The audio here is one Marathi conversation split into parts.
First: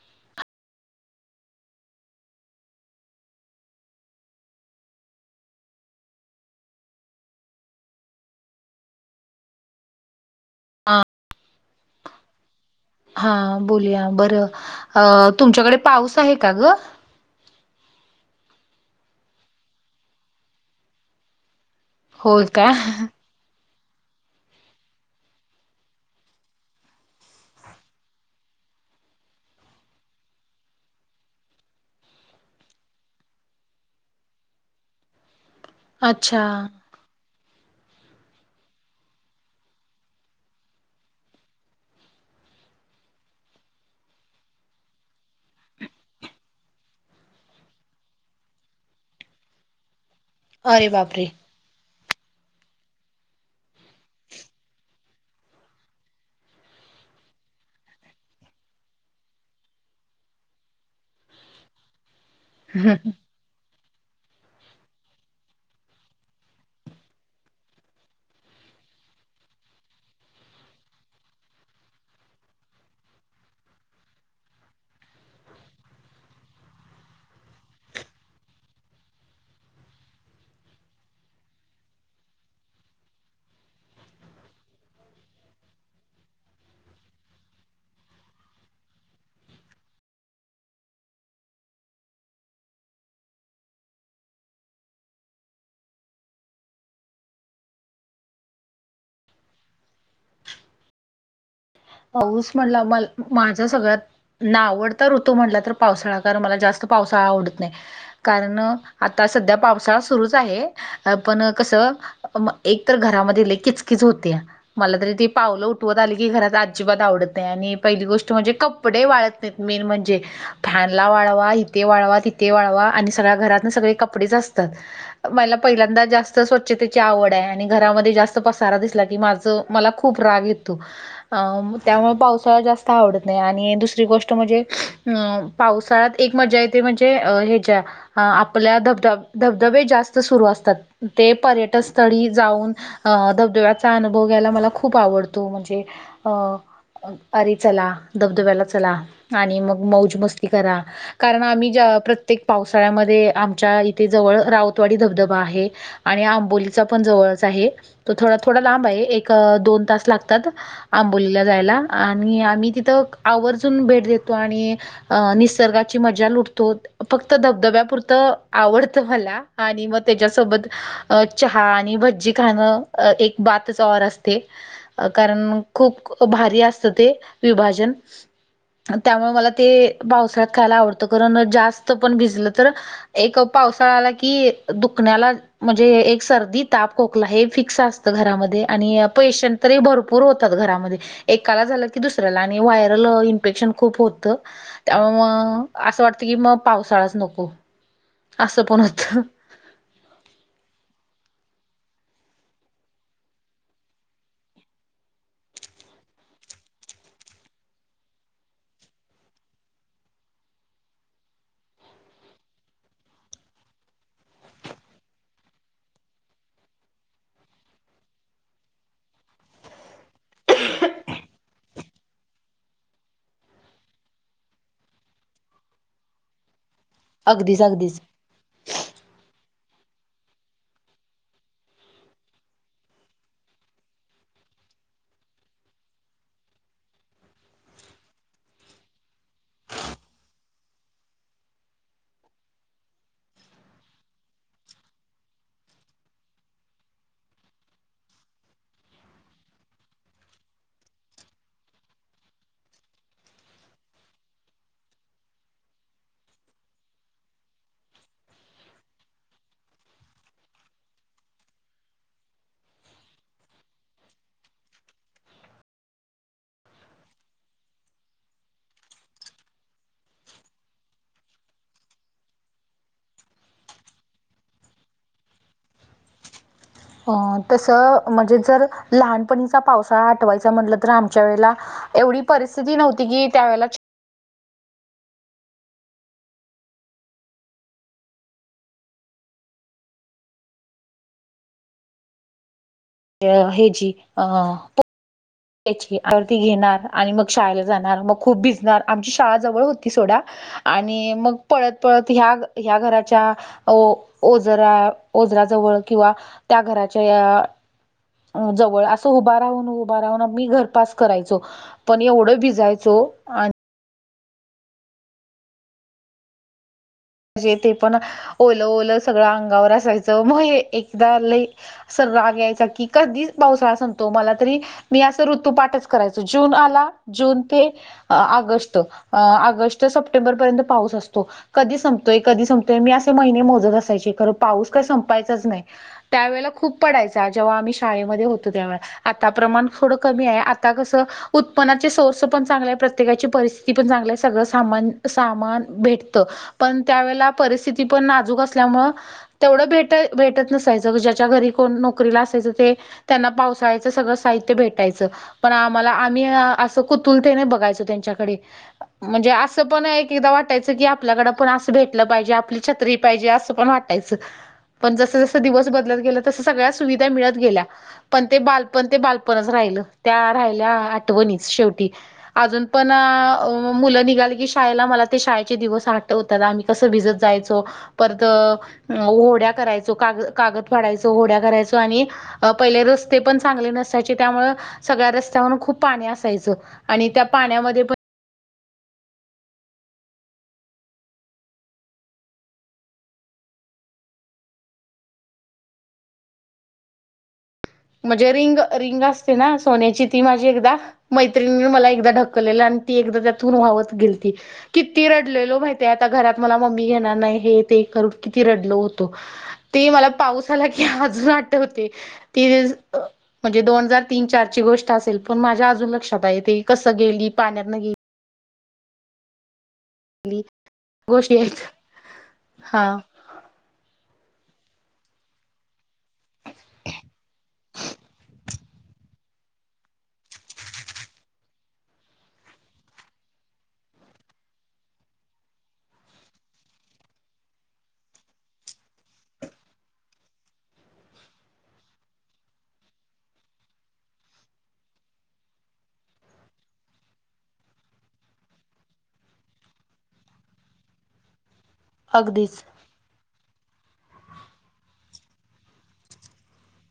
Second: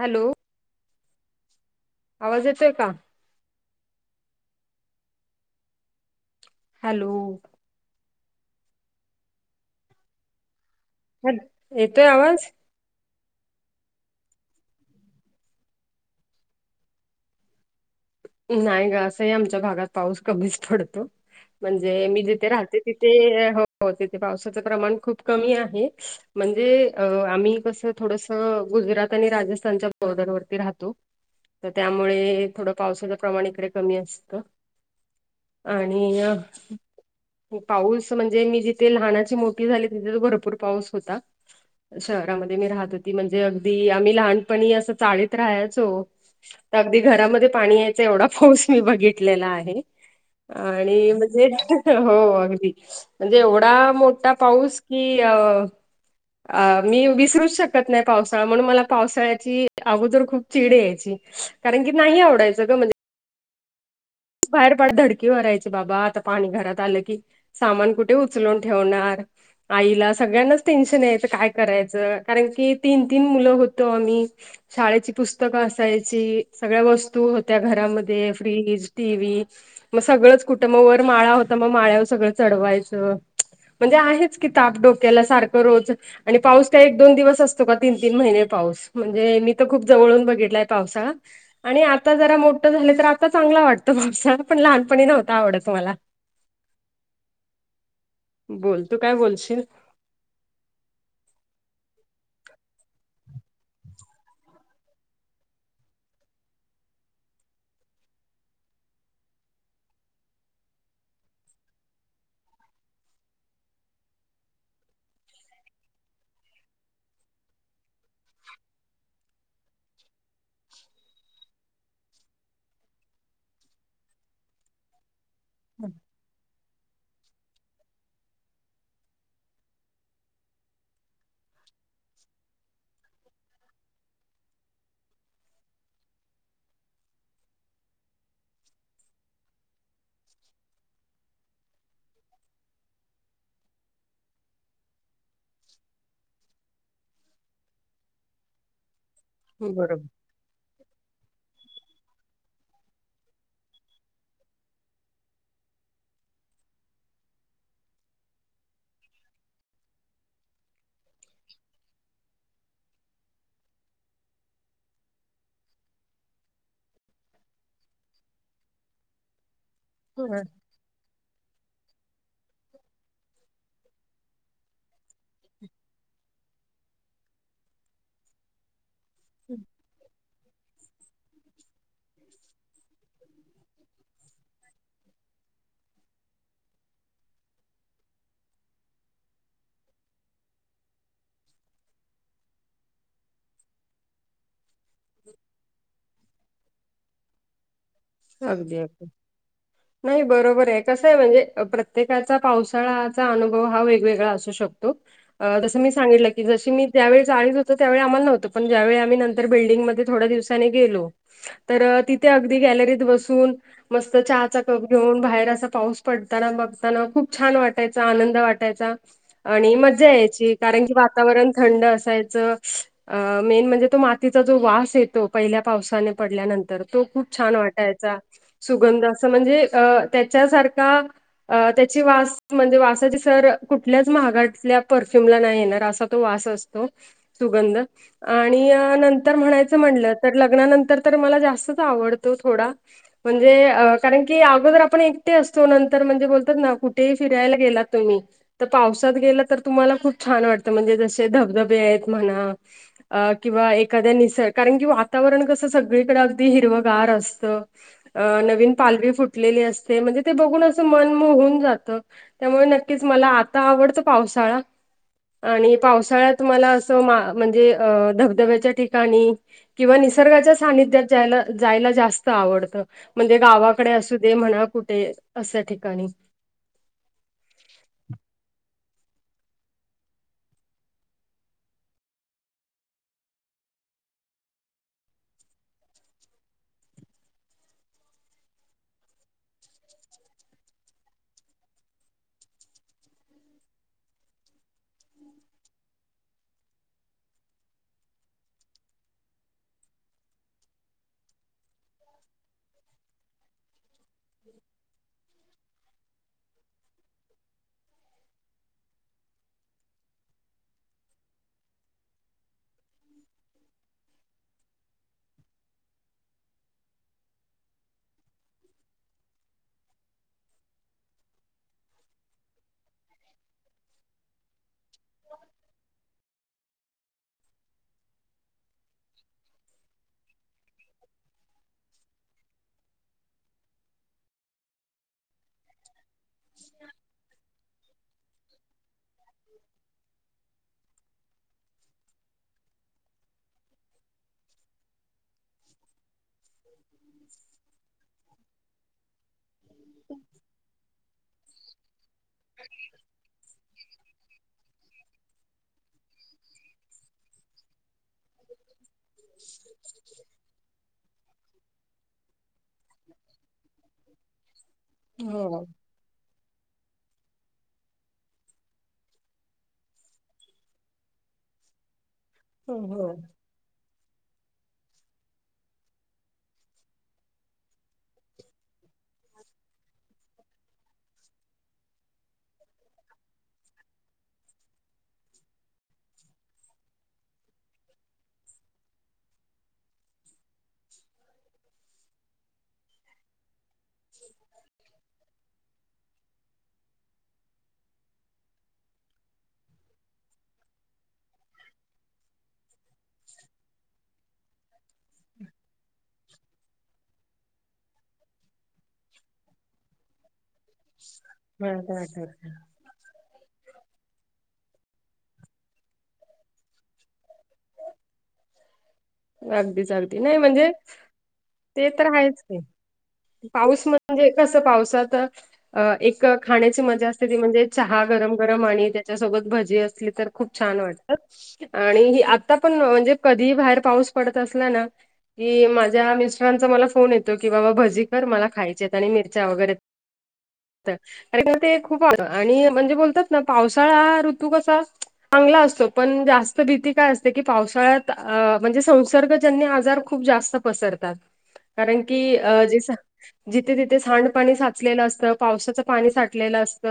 हॅलो! आवाज येतोय का. हॅलो! हां. ह, येतोय आवाज. हा बोलया बरं अ तुमच्याकडे पाऊस आहे का ग. नाही ग असंही आमच्या भागात पाऊस कमीच पडतो. म्हणजे मी होय जिथे का राहते तिथे हो हो तिथे पावसाचं प्रमाण खूप कमी आहे. म्हणजे अ आम्ही कस थोडस गुजरात आणि राजस्थानच्या बॉर्डरवररती राहतो. तर त्यामुळे थोडं पावसाच प्रमाण इकडे कमी असत आणि ह्या अच्छा पाऊस म्हणजे मी जिथे लहानाची मोठी झाली तिथे भरपूर पाऊस होता. शहरामध्ये मी राहत होती म्हणजे अगदी आम्ही लहानपणी असं चाळीत राहायचो. अगदी घरामध्ये पाणी येत. एवढा फौस मी बघितलेला आहे अरे आणि बापरे म्हणजे हो अगदी म्हणजे एवढा मोठा पाऊस की अ... अ मी विसरूच शकत नाही पावसाळा म्हणून मला पावसाळ्याची अगोदर खूप चिडे यायची. कारण की नाही आवडायचं. ग म्हणजे हा, ह. बाहेर फार धडकी भरायची बाबा आता पाणी घरात आलं की? सामान कुठे उचलून ठेवणार. आईला सगळ्यांनाच टेन्शन यायचं काय करायचं कारण की तीन तीन मुलं होतो आम्ही. शाळेची पुस्तकं असायची सगळ्या वस्तू होत्या घरामध्ये फ्रीज टीव्ही मग सगळंच कुटुंब वर माळा होता मग माळ्यावर सगळं चढवायचं. म्हणजे आहेच की ताप डोक्याला सारखं रोज आणि पाऊस काय एक दोन दिवस असतो का तीन तीन महिने पाऊस म्हणजे मी तर खूप जवळून बघितलाय पावसा आणि आता जरा मोठं झाले तर आता चांगला वाटत त मापसाला पण लहपणी नव्हता आवडत तुम्हाला बोल तू काय बोलशील पाऊस म्हटला म माझ्या सगळ्यात ना आवडता ऋतू म्हटला तर पावसाळा कारण मला जास्त पावसाळा आवडत नाही कारण आता सध्या पावसाळा सुरूच आहे अ पण कस एक तर घरामध्ये ले किचकीच होते मला तरी ती पावलं उठवत आली की घरात अजिबात आवडत आणि पहिली गोष्ट म्हणजे कपडे वाळत नाहीत मेन म्हणजे फॅनला वाढवा इिथे वाढवा तिथे वाढवा आणि सगळ्या घरात ना सगळे कपडेच असतात मला पहिल्यांदा जास्त स्वच्छ त्याची आवड आहे आणि घरामध्ये जास्त पसारा दिसला की माझ मला खूप राग येतो अ त्यामुळे पावसाळा जास्त आवडत नाही आणि दुसरी गोष्ट म्हणजे अ पावसाळ्यात एक मजा येते म्हणजे ह्याच्या्या अ आपल्या धबध धबधबे जास्त सुरू असतात ते पर्यटन स्थळी जाऊन अं धबधब्याचा अनुभव घ्यायला मला खूप आवडतो म्हणजे अ आरे चला धबधब्याला चला आणि मग बरोबर. मौज मस्ती करा कारण आम्ही ज प्रत्येक पावसाळ्यामध्ये आमच्या इथे जवळ रावतवाडी धबधबा आहे आणि आंबोलीचा पण जवळच आहे त थोडा थोडा लांब आहे एक दोन तास लागतात आंबोलीला जायला आणि आम्ही तिथं आवर्जून भेट देतो आणि अ निसर्गाची मज्जा लुटतो फक्त धबधब्यापुरतं आवडतं मला आणि मग हा, त्याच्यासोबत अ चहा आणि भजी खाणं एक बातच र असते कारण खूप भारी असत ते विभाजन त्यामुळे मला ते पावसाळ्यात खायला आवडतं कारण जास्त पण भिजलं तर एक पावसाळा्याला कि दुखण्याला म्हणजे एक सर्दी ताप खोकला हे फिक्स असतं घरामध्ये आणि पेशंट तरी भरपूर हो घरामध्ये एकाला झालं की दुसऱ्याला आणि व्हायरल इन्फेक्शन खूप होत त्यामुळे मग असं वाटतं की मग पावसाळाच नको असं अगदी पण अगदी होतं नाही बरोबर आहे कसं आहे म्हणजे प्रत्येकाचा पावसाळ्याचा अनुभव हा वेगवेगळा असू शकतो तसं मी सांगित की जशी मी त्यावेळीचाळीत होतो त्यावेळी आम्हाला नव्हतं पण ज्यावेळी आम्ही नंतर बिल्डिंगमध्ये थोडा दिवस. आनी गेलो तर तिथे अगदी गॅलरीत बसून. मस्त चहाचा कप घेऊन बाहेर असा पाऊस पडताना बघताना खूप छान वाटायचा आनंद वाटायचा. आणि मज्जा यायची. कारण की वातावरण थंड असायचं. अ मेन म्हणजे तो मातीचा जो वास येतो पहिल्या पावसाने पडल्यानंतर, तो खूप छान अगदीच वाट अगदीच सुगंध असं म्हणजे अ त्याच्यासारखा अ त्याची वास म्हणजे वासाची सर कुठल्याच महागातल्या परफ्युमला नाही येणार असा तो वास असतो सुगंध आणि अ नंतर म्हणायचं म्हटलं, तर लग्नानंतर तर मला जास्तच आवडतो. थोडा म्हणजे अ कारण की अगोदर आपण एकटे असतो नंतर म्हणजे बोलतात ना कुठेही फिरायला गेलात तुम्ही. तर पावसात गेला तर तुम्हाला खूप छान वाटतं म्हणजे जसे धबधबे आहेत म्हणा. अ किंवा एखाद्या निसर् कारण कि वातावरण कसं सगळीकडे अगदी हिरवगार असत. अ नवीन पालवी फुटलेली असते म्हणजे ते बघून असं मन मोहून जात. त्यामुळे नक्कीच मला आता आवडतं पावसाळा. आणि पावसाळ्यात म्हाला असं मा म्हणजे अ धबधब्याच्या ठिकाणी. किंवा निसर्गाच्या सानिध्यात जायला जायला जास्त. आवडत म्हणजे गावाकडे असू दे म्हणा कुठे अशा ठिकाणी. अ तसं म्हणजे जर लहानपणीचा पावसाळा आठवायचा म्हटलं तर आमच्या वेळेला एवढी परिस्थिती नव्हती की, त्यावेळेला हे जी अ तेच की ती घेणार आणि मग शाळेला जाणार, मग खूप भिजणार आमची शाळा जवळ होती सोडा. आणि मग पळत पळत ह्या ह्या घराच्या ओ ओजरा ओजराजवळ किंवा त्या घराच्या या अं जवळ असं उभा राहून, उभा राहून मी घरपास करायचो. पण एवढं भिजायचो. आण म्हणजे ते पण ओलं ओलं सगळं अंगावर असायचं, मग एकदा लई असा राग यायचा की कधी पावसाळा संपतो मला तरी मी असं ऋतू पाठच करायचो. जून आला जून ते ऑगस्ट. अ ऑगस्ट सप्टेंबरपर्यंत पाऊस असतो. कधी संप तोय, कधी संपतोय मी असे महिने मोजत असायचे. खर पाऊस काही संपायचाच नाही. त्यावेेळेला खूप पडायचा जेव्हा आम्ही शाळेमध्ये होतो तेव्हा. आता प्रमाण थोडं कमी आहे आ आता कसं उत्पननाचे सोर्स पण चांगले आहे, प्रत्येकाची परिस्थिती पण चांगली आहे. सगळं सामान सामान भेटतं पण त्यावेेळेला परिस्थिती पण नाजूक असल्यामुळं तेवढं भेट भेटत नसायचं ज्याच्या घरी कोण नोकरीला असायचं ते. त्यांना पावसाळ्यां सगळं साहित्य भेट यच, पण आम्हाला आम्ही असं कुतुहलतेने बघायचो त्यांच्या कडे म्हणजे अस पण आहे की एकेकदा वाटायचं कि आपल्याकडे पण असं भेटल पाहिजे. आपली छत्री पाहिजे असं पण वाटायचं. पण जसं जसं हो दिवस बदलत गेलंत तसं सगळ्या सुविधा मिळत गेल्या. पण ते बालपण ते बालपणच राहिलं. त्या राहिल्या आठवणीच शेवटी. अजून हो पण हो अ मुलं निघाली की शाळेला मला ते शाळेचे दिवस आठ वतात. आम्ही कसं भिजत जायचो परत होड्या करायचो, काग कागद फाडायचो होड्या करायचो आणि अ पहिले रस्ते पण चांगले नसायचे त्यामुळं सगळ्या रस्त्यावरून खूप पाणी असायचं आणि त्या पाण्यामध्ये पण [inaudible] म्हणजे रिंग रिंग असते ना सोन्याची ती माझी एकदा मैत्रिणीन मला एकदा ढकललेलं आणि ती एकदा त्यातून वावहत गेलती. किती रडलेलो माहितेय आता घरात मला मम्मी घेणार नाही हे ते करून किती रडलो होतो. ते मला पावसाला कि अजून मला आठवते. तर ती आठवतंय. म्हणजे दोन हजार तीन चार ची गोष्ट असेल, पण माझ्या अजून लक्षात आहे. ती कसं गेली पाण्यात न गेल अगदीच अगदी. नाही गेली म्हणजे गोष्टी आहेत ते तर आहेच की हा पाऊस म्हणजे कसं पावसात अ एक खाण्याची मजा असते, ती म्हणजे चहा गरम गरम आणि त्याच्यासोबत भजी असली तर खूप छान वाटत आणि आता पण म्हणजे कधीही बाहेर पाऊस पडत असला ना की माझ्या मिस्टरांचा मला फोन येतो की बाबा भजी कर मला खायची आहेत आणि मिरच्या वगैरे [inaudible] अरे ते खूप आ आणि म्हणजे बोलतात ना पावसाळा हा ऋतू कसा चांगला असतो. पण जास्त भीती काय असते की पावसाळ्यात अ- म्हणजे संसर्ग ज्यांन आजार खूप जास्त पसरतात. कारण की अगदीच जे जिथे तिथे सांडपाणी साचलेलं असतं, पावसाचं पाणी साठलेलं असत.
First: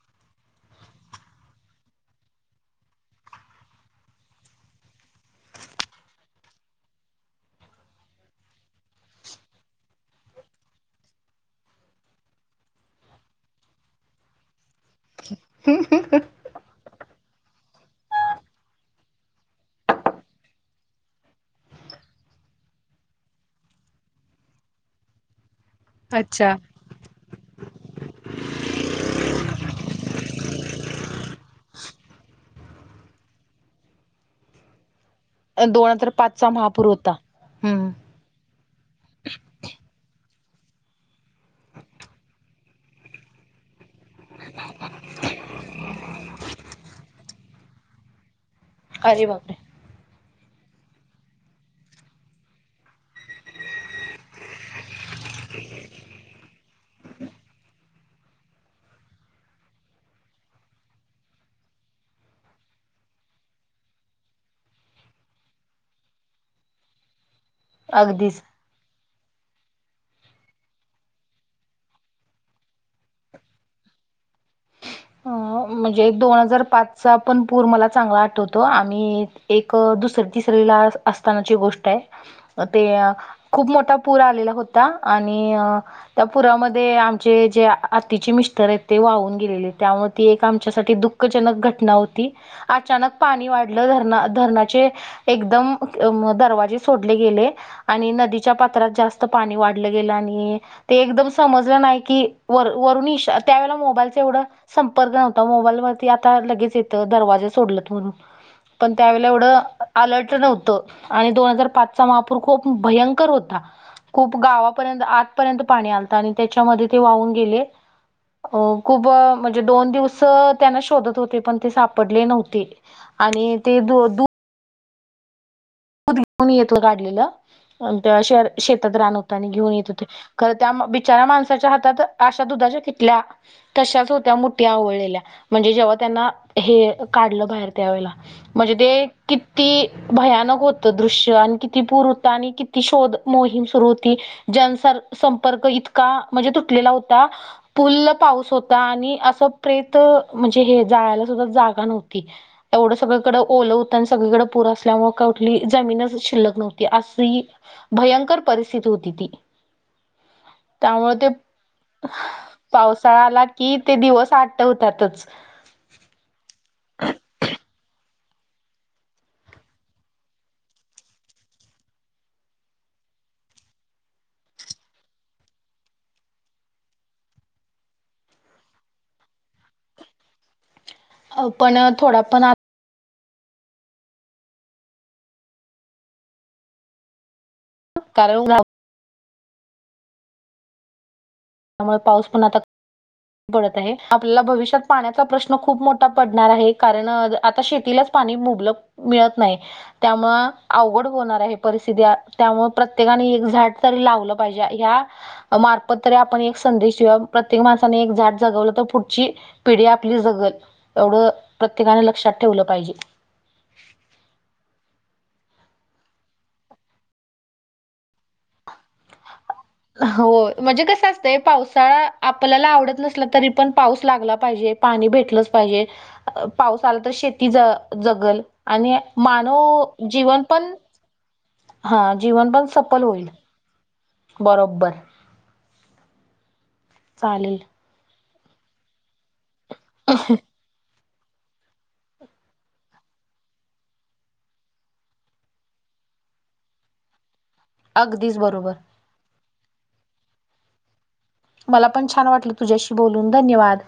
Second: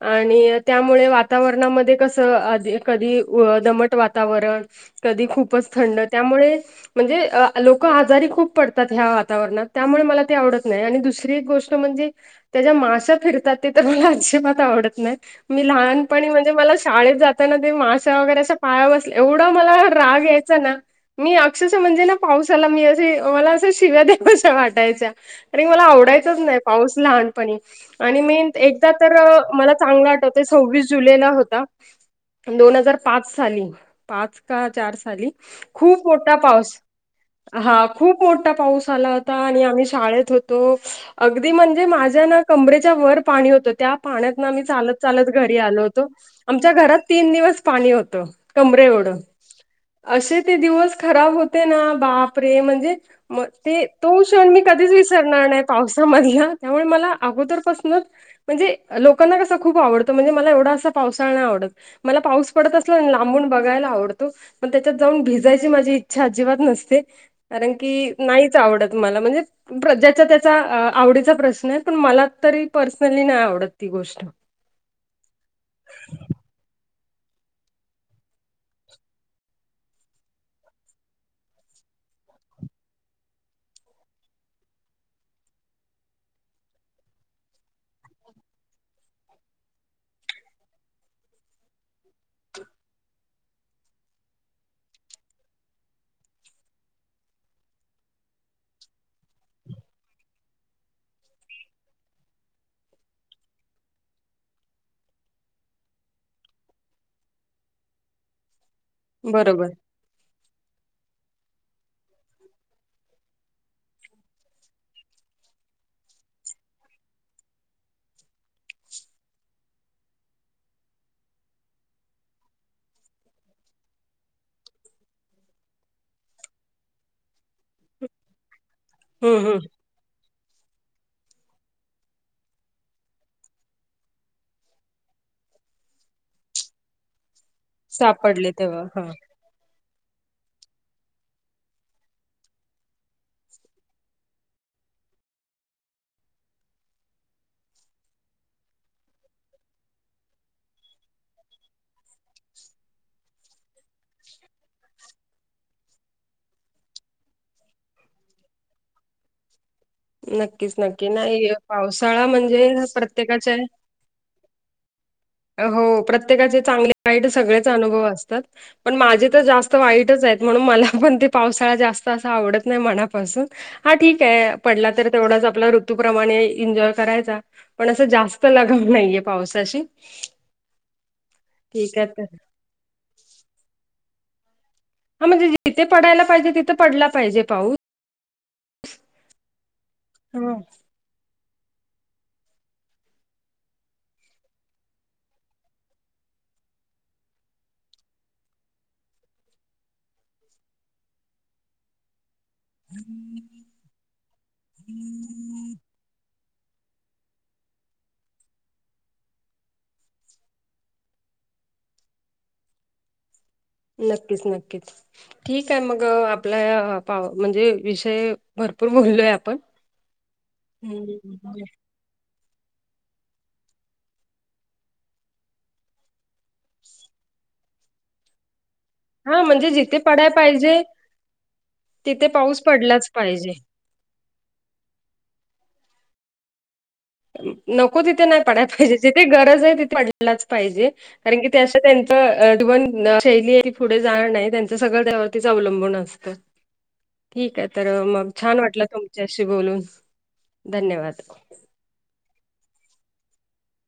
आणि त्यामुळे वातावरणामध्ये कसं आधी कधी दमट वातावरण कधी खूपच थंड. त्यामुळे म्हणजे लोक आजारी खूप पडतात ह्या वातावरणात, त्यामुळे मला ते आवडत नाही आणि दुसरी एक गोष्ट ष्ट म्हणजे त्या ज्या माश्या फिरतात ते तर मला अजिबात आवडत नाही. मी लहान पणी म्हणे मला शाळेत जाताना ते माशा वगैरे अशा पायावर बसल्या एवढं मला राग यायचं ना मी अक्षरश म्हणजे ना पावसाला मी असे मला असं शिव्या देव्याशा वाटायच्या. अरे मला आवडायचंच अच्छा नाही पाऊस लहान पणी आणि मेन एकदा तर मला चांगला आठवतय, सव्वीस जुलैला होता. दोन हजार पाच साली, पाच का चार साली. दोन खूप हजार मोठा पाचचा पाऊस. महापूर होता हा हम्म खूप खूप मोठा पाऊस आला होता, आणि आम्ही शाळेत होतो. अगदी म्हणजे माझ्या ना कमरेच्या वर पाणी होतं त्या पाण्यात ना आम्ही चालत चालत घरी आलो होतो. आमच्या घरात तीन दिवस पाणी होतं. कमरे एवढं. अरे बापरे असे ते दिवस खराब होते ना, बाप रे! म्हणजे म ते तो क्षण मी कधीच वीस सरणार नाही, पावसा मधला त्यामुळे मला अगोदर पासूनच म्हणजे लोकांना कसं खूप आवडतं म्हणजे, मला एवढा असा पावसाळा नाय आवडत. मला पाऊस पडत असला लांबून बघायला आवडतो, पण त्याच्यात जाऊन भिज- जायची माझी इच्छा अजिबात नसते, कारण की अगदीच नाहीच आवडत मला म्हणजे ज्याच्या त्याचा आवडीचा प्रश्न आहे, पण मला तरी पर्सनली नाही आवडत ती गोष्ट. हा म्हणजे दोन हजार पाचचा पण पूर मला चांगला आठवतो आम्ही एक दुसर तिसरी ला असतानाची गोष्ट आहे, ते खूप मोठा पूर आलेला होता आणि त्या पुरामध्ये आमचे जे आतीचे मिस्टर आहेत ते वाहून गेलेले. त्यामुळे ती एक आमच्यासाठी दुःखजनक घटना होती. अचानक पाणी वाढलं धरणा- धरणाचे एकदम दरवाजे सोडले गेले. आणि नदीच्या पात्रात जास्त पाणी वाढलं गेलं, आणि ते एकदम समजलं नाही की, वर- वरून इशा त्यावेेळेला मोबाईलच एवढं संपर्क नव्हता, मोबाईल वरती आता लगेच येत दरवाजा सोडलत म्हणून. पण त्यावेळेला एवढं बरोबर अलर्ट नव्हतं, आणि दोन हजार पाचचा महापूर खूप भयंकर होता. खूप गावापर्यंत आतपर्यंत पाणी आलत आणि त्याच्यामध्ये ते वाहून गेले. हो, खूप म्हणजे दोन दिवस त्यांना शोधत होते, पण ते सापडले नव्हते आणि ते द-दु दूध घेऊन येत होते काढलेलं, शेतात रान होत हम्म आणि ते हम्म घेऊन येत होते. खरं त्या बिचाऱ्या माणसाच्या हातात अशा दुधाच्या किटल्या तशाच होत्या, मुठ्या आवळलेल्या म्हणजे जेव्हा त्यांना हे काढलं बाहेर. त्यावेळा सापडले म्हणजे तेव्हा हा ते किती भयानक होत दृश्य आणि किती पूर होता, आणि किती शोध मोहीम सुरू होती. जनसंपर्क इतका म्हणजे तुटलेला होता. पूल्ल पाऊस होता आणि असं प्रेत म्हणजे, हे जाळायला सुद्धा जागा नव्हती. एवढं सगळीकडें ओलं हूतं आणि सगळीकडे पुर असल्यामुळ का पली जमीनच शिल्लक नव्हती अस ही भयंकर परिस्थिती हूती ती. नक्कीच नक्की त्यामुळे ते नाही य पावसाळा म्हणजे पावसाळा आला प्रत्येकाच्या की ते दिवस आठवत्यातच हो, प्रत्येकाचे चांगले वाईट सगळेच अनुभव असतात. पण माझी तर जास्त वाईटच आहेत, म्हणून मला पण ती पावसाळा जास्त असं आवडत नाही मनापासून. हा, ठीक आहे पडला तर तेवढाच आपला ऋतूप्रमाणे एन्जॉय करायचा. पण असं जास्त लगाव नाहीये पावसाशी. पण ठीक आहे. थोडा तर पण आ हा म्हणजे, जिथे पडायला पाहिजे तिथे पडला पाहिजे पाऊस. [unintelligible] हम्म. त्यामुळ पाऊस पण आता पडत आहे, आपल्याला भविष्यात पाण्याचा प्रश्न खूप मोठा पडणार आहे. कारण आता शेतीलाच पाणी मुबलक मिळत नाही, त्यामुळं अवघड होणार आहे परिस्थिती त्यामुळं प्रत्येकाने एक झाड तरी लावलं पाहिजे, ह्या मार्फत तरी आप पण एक संदेश दिऊया, प्रत्येक माणसाने एक झाड जगवलं तर पुढची पिढी आपली जगल. एवढं प्रत्येकानं लक्षात ठेवलं पाहिजे. नक्कीच नक्कीच. ठीकाय मग, आपला पा म्हणजे विषय भरपूर बोललोय आपण होय, म्हणजे कसं असतंय पावसाळा आपल्याला आवडत नसला तरी पण पाऊस लागला पाहिजे, पाणी भेटलंच पाहिजे. अ पाऊस आला तर शेती ज जगल आणि हा म्हणजे मानव जिथे पडाय जीवन पण पाहिजे हा तिथे जीवन पाऊस पण सफल पडलाच होईल, पाहिजे. बरोब्बर. चालेल नको तिथे नाय पडाय पाहिजे जिथे गरज हाय तिथे पडलाच पाहिजे. कारण की ते अशा त्यांचं [unintelligible] शैली ती पुढे जाणार नाही, त्यांचं सगळं त्यावरतीच अवलंबून असत. ठीकाय. तर मग अगदीच छान बरोबर वाटलं तुमच्याशी बोलून, धन्यवाद. मला पण छान वाटलं तुझ्याशी बोलून, धन्यवाद.